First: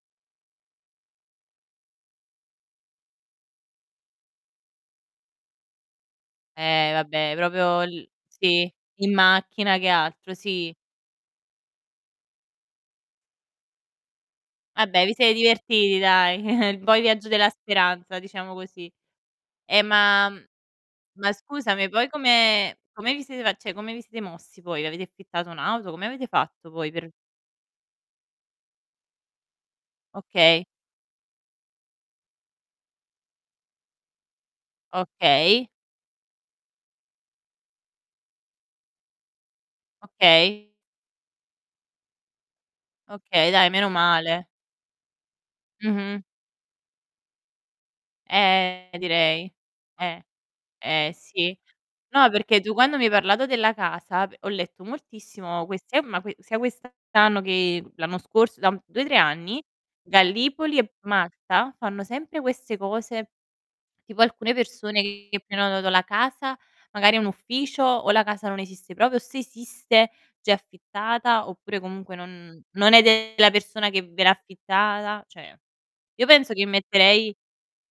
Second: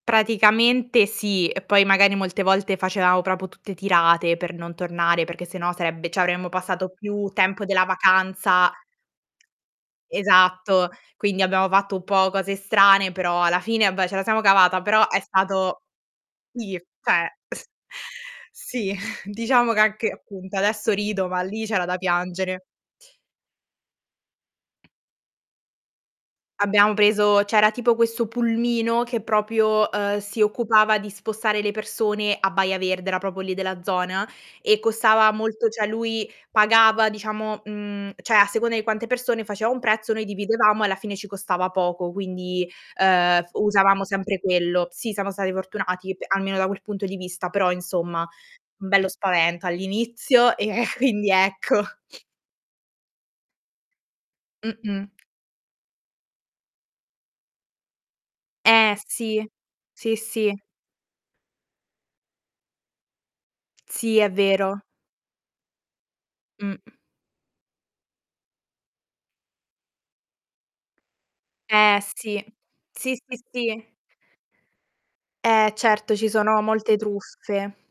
Praticamente sì e poi magari molte volte facevamo proprio tutte tirate per non tornare, perché se no sarebbe cioè avremmo passato Eh più vabbè, tempo proprio della l sì, vacanza in macchina che altro, sì. Esatto, quindi abbiamo fatto un po' cose strane, però alla fine vabbè ce la siamo cavata, Vabbè, però vi è siete stato divertiti dai, sì, un po' i viaggi cioè della speranza, diciamo così. sì, diciamo che Eh anche, ma mhmm, appunto, adesso rido ma ma lì c'era scusami, da poi piangere. come come vi siete cioè come vi siete mossi voi? Avete affittato un'auto? Come avete fatto poi Abbiamo per preso, c'era tipo questo pulmino che proprio, ehm, si Okay. occupava di spostare le persone a Baia Verde, era proprio lì della zona, e costava Okay. molto cioè lui pagava diciamo, mhmm, cioè a seconda di quante persone faceva un prezzo, noi Okay. dividevamo e alla fine ci costava poco quindi, ehm, f Okay dai, meno usavamo sempre male. quello. Sì, siamo stati fortunati Mh-mh. p almeno da quel punto di vista, però insomma, Eh, bello direi. spavento Eh. all'inizio e e Eh, quindi sì. ecco. No, perché tu quando mi hai parlato della casa, p ho letto Mh-mh. moltissimo questi eh ma sia quest'anno che l'anno scorso da Eh, 2, 3 sì. anni, Sì, sì. Gallipoli e Malta, fanno sempre queste cose, Sì, tipo è alcune vero. persone che che prenotano la casa, Mh. magari un ufficio o la casa non esiste proprio, se esiste già è affittata oppure Eh, comunque sì. non non è Sì, sì, della persona sì. che ve l'ha affittata, cioè Eh, certo. io Ci penso sono che molte metterei. truffe.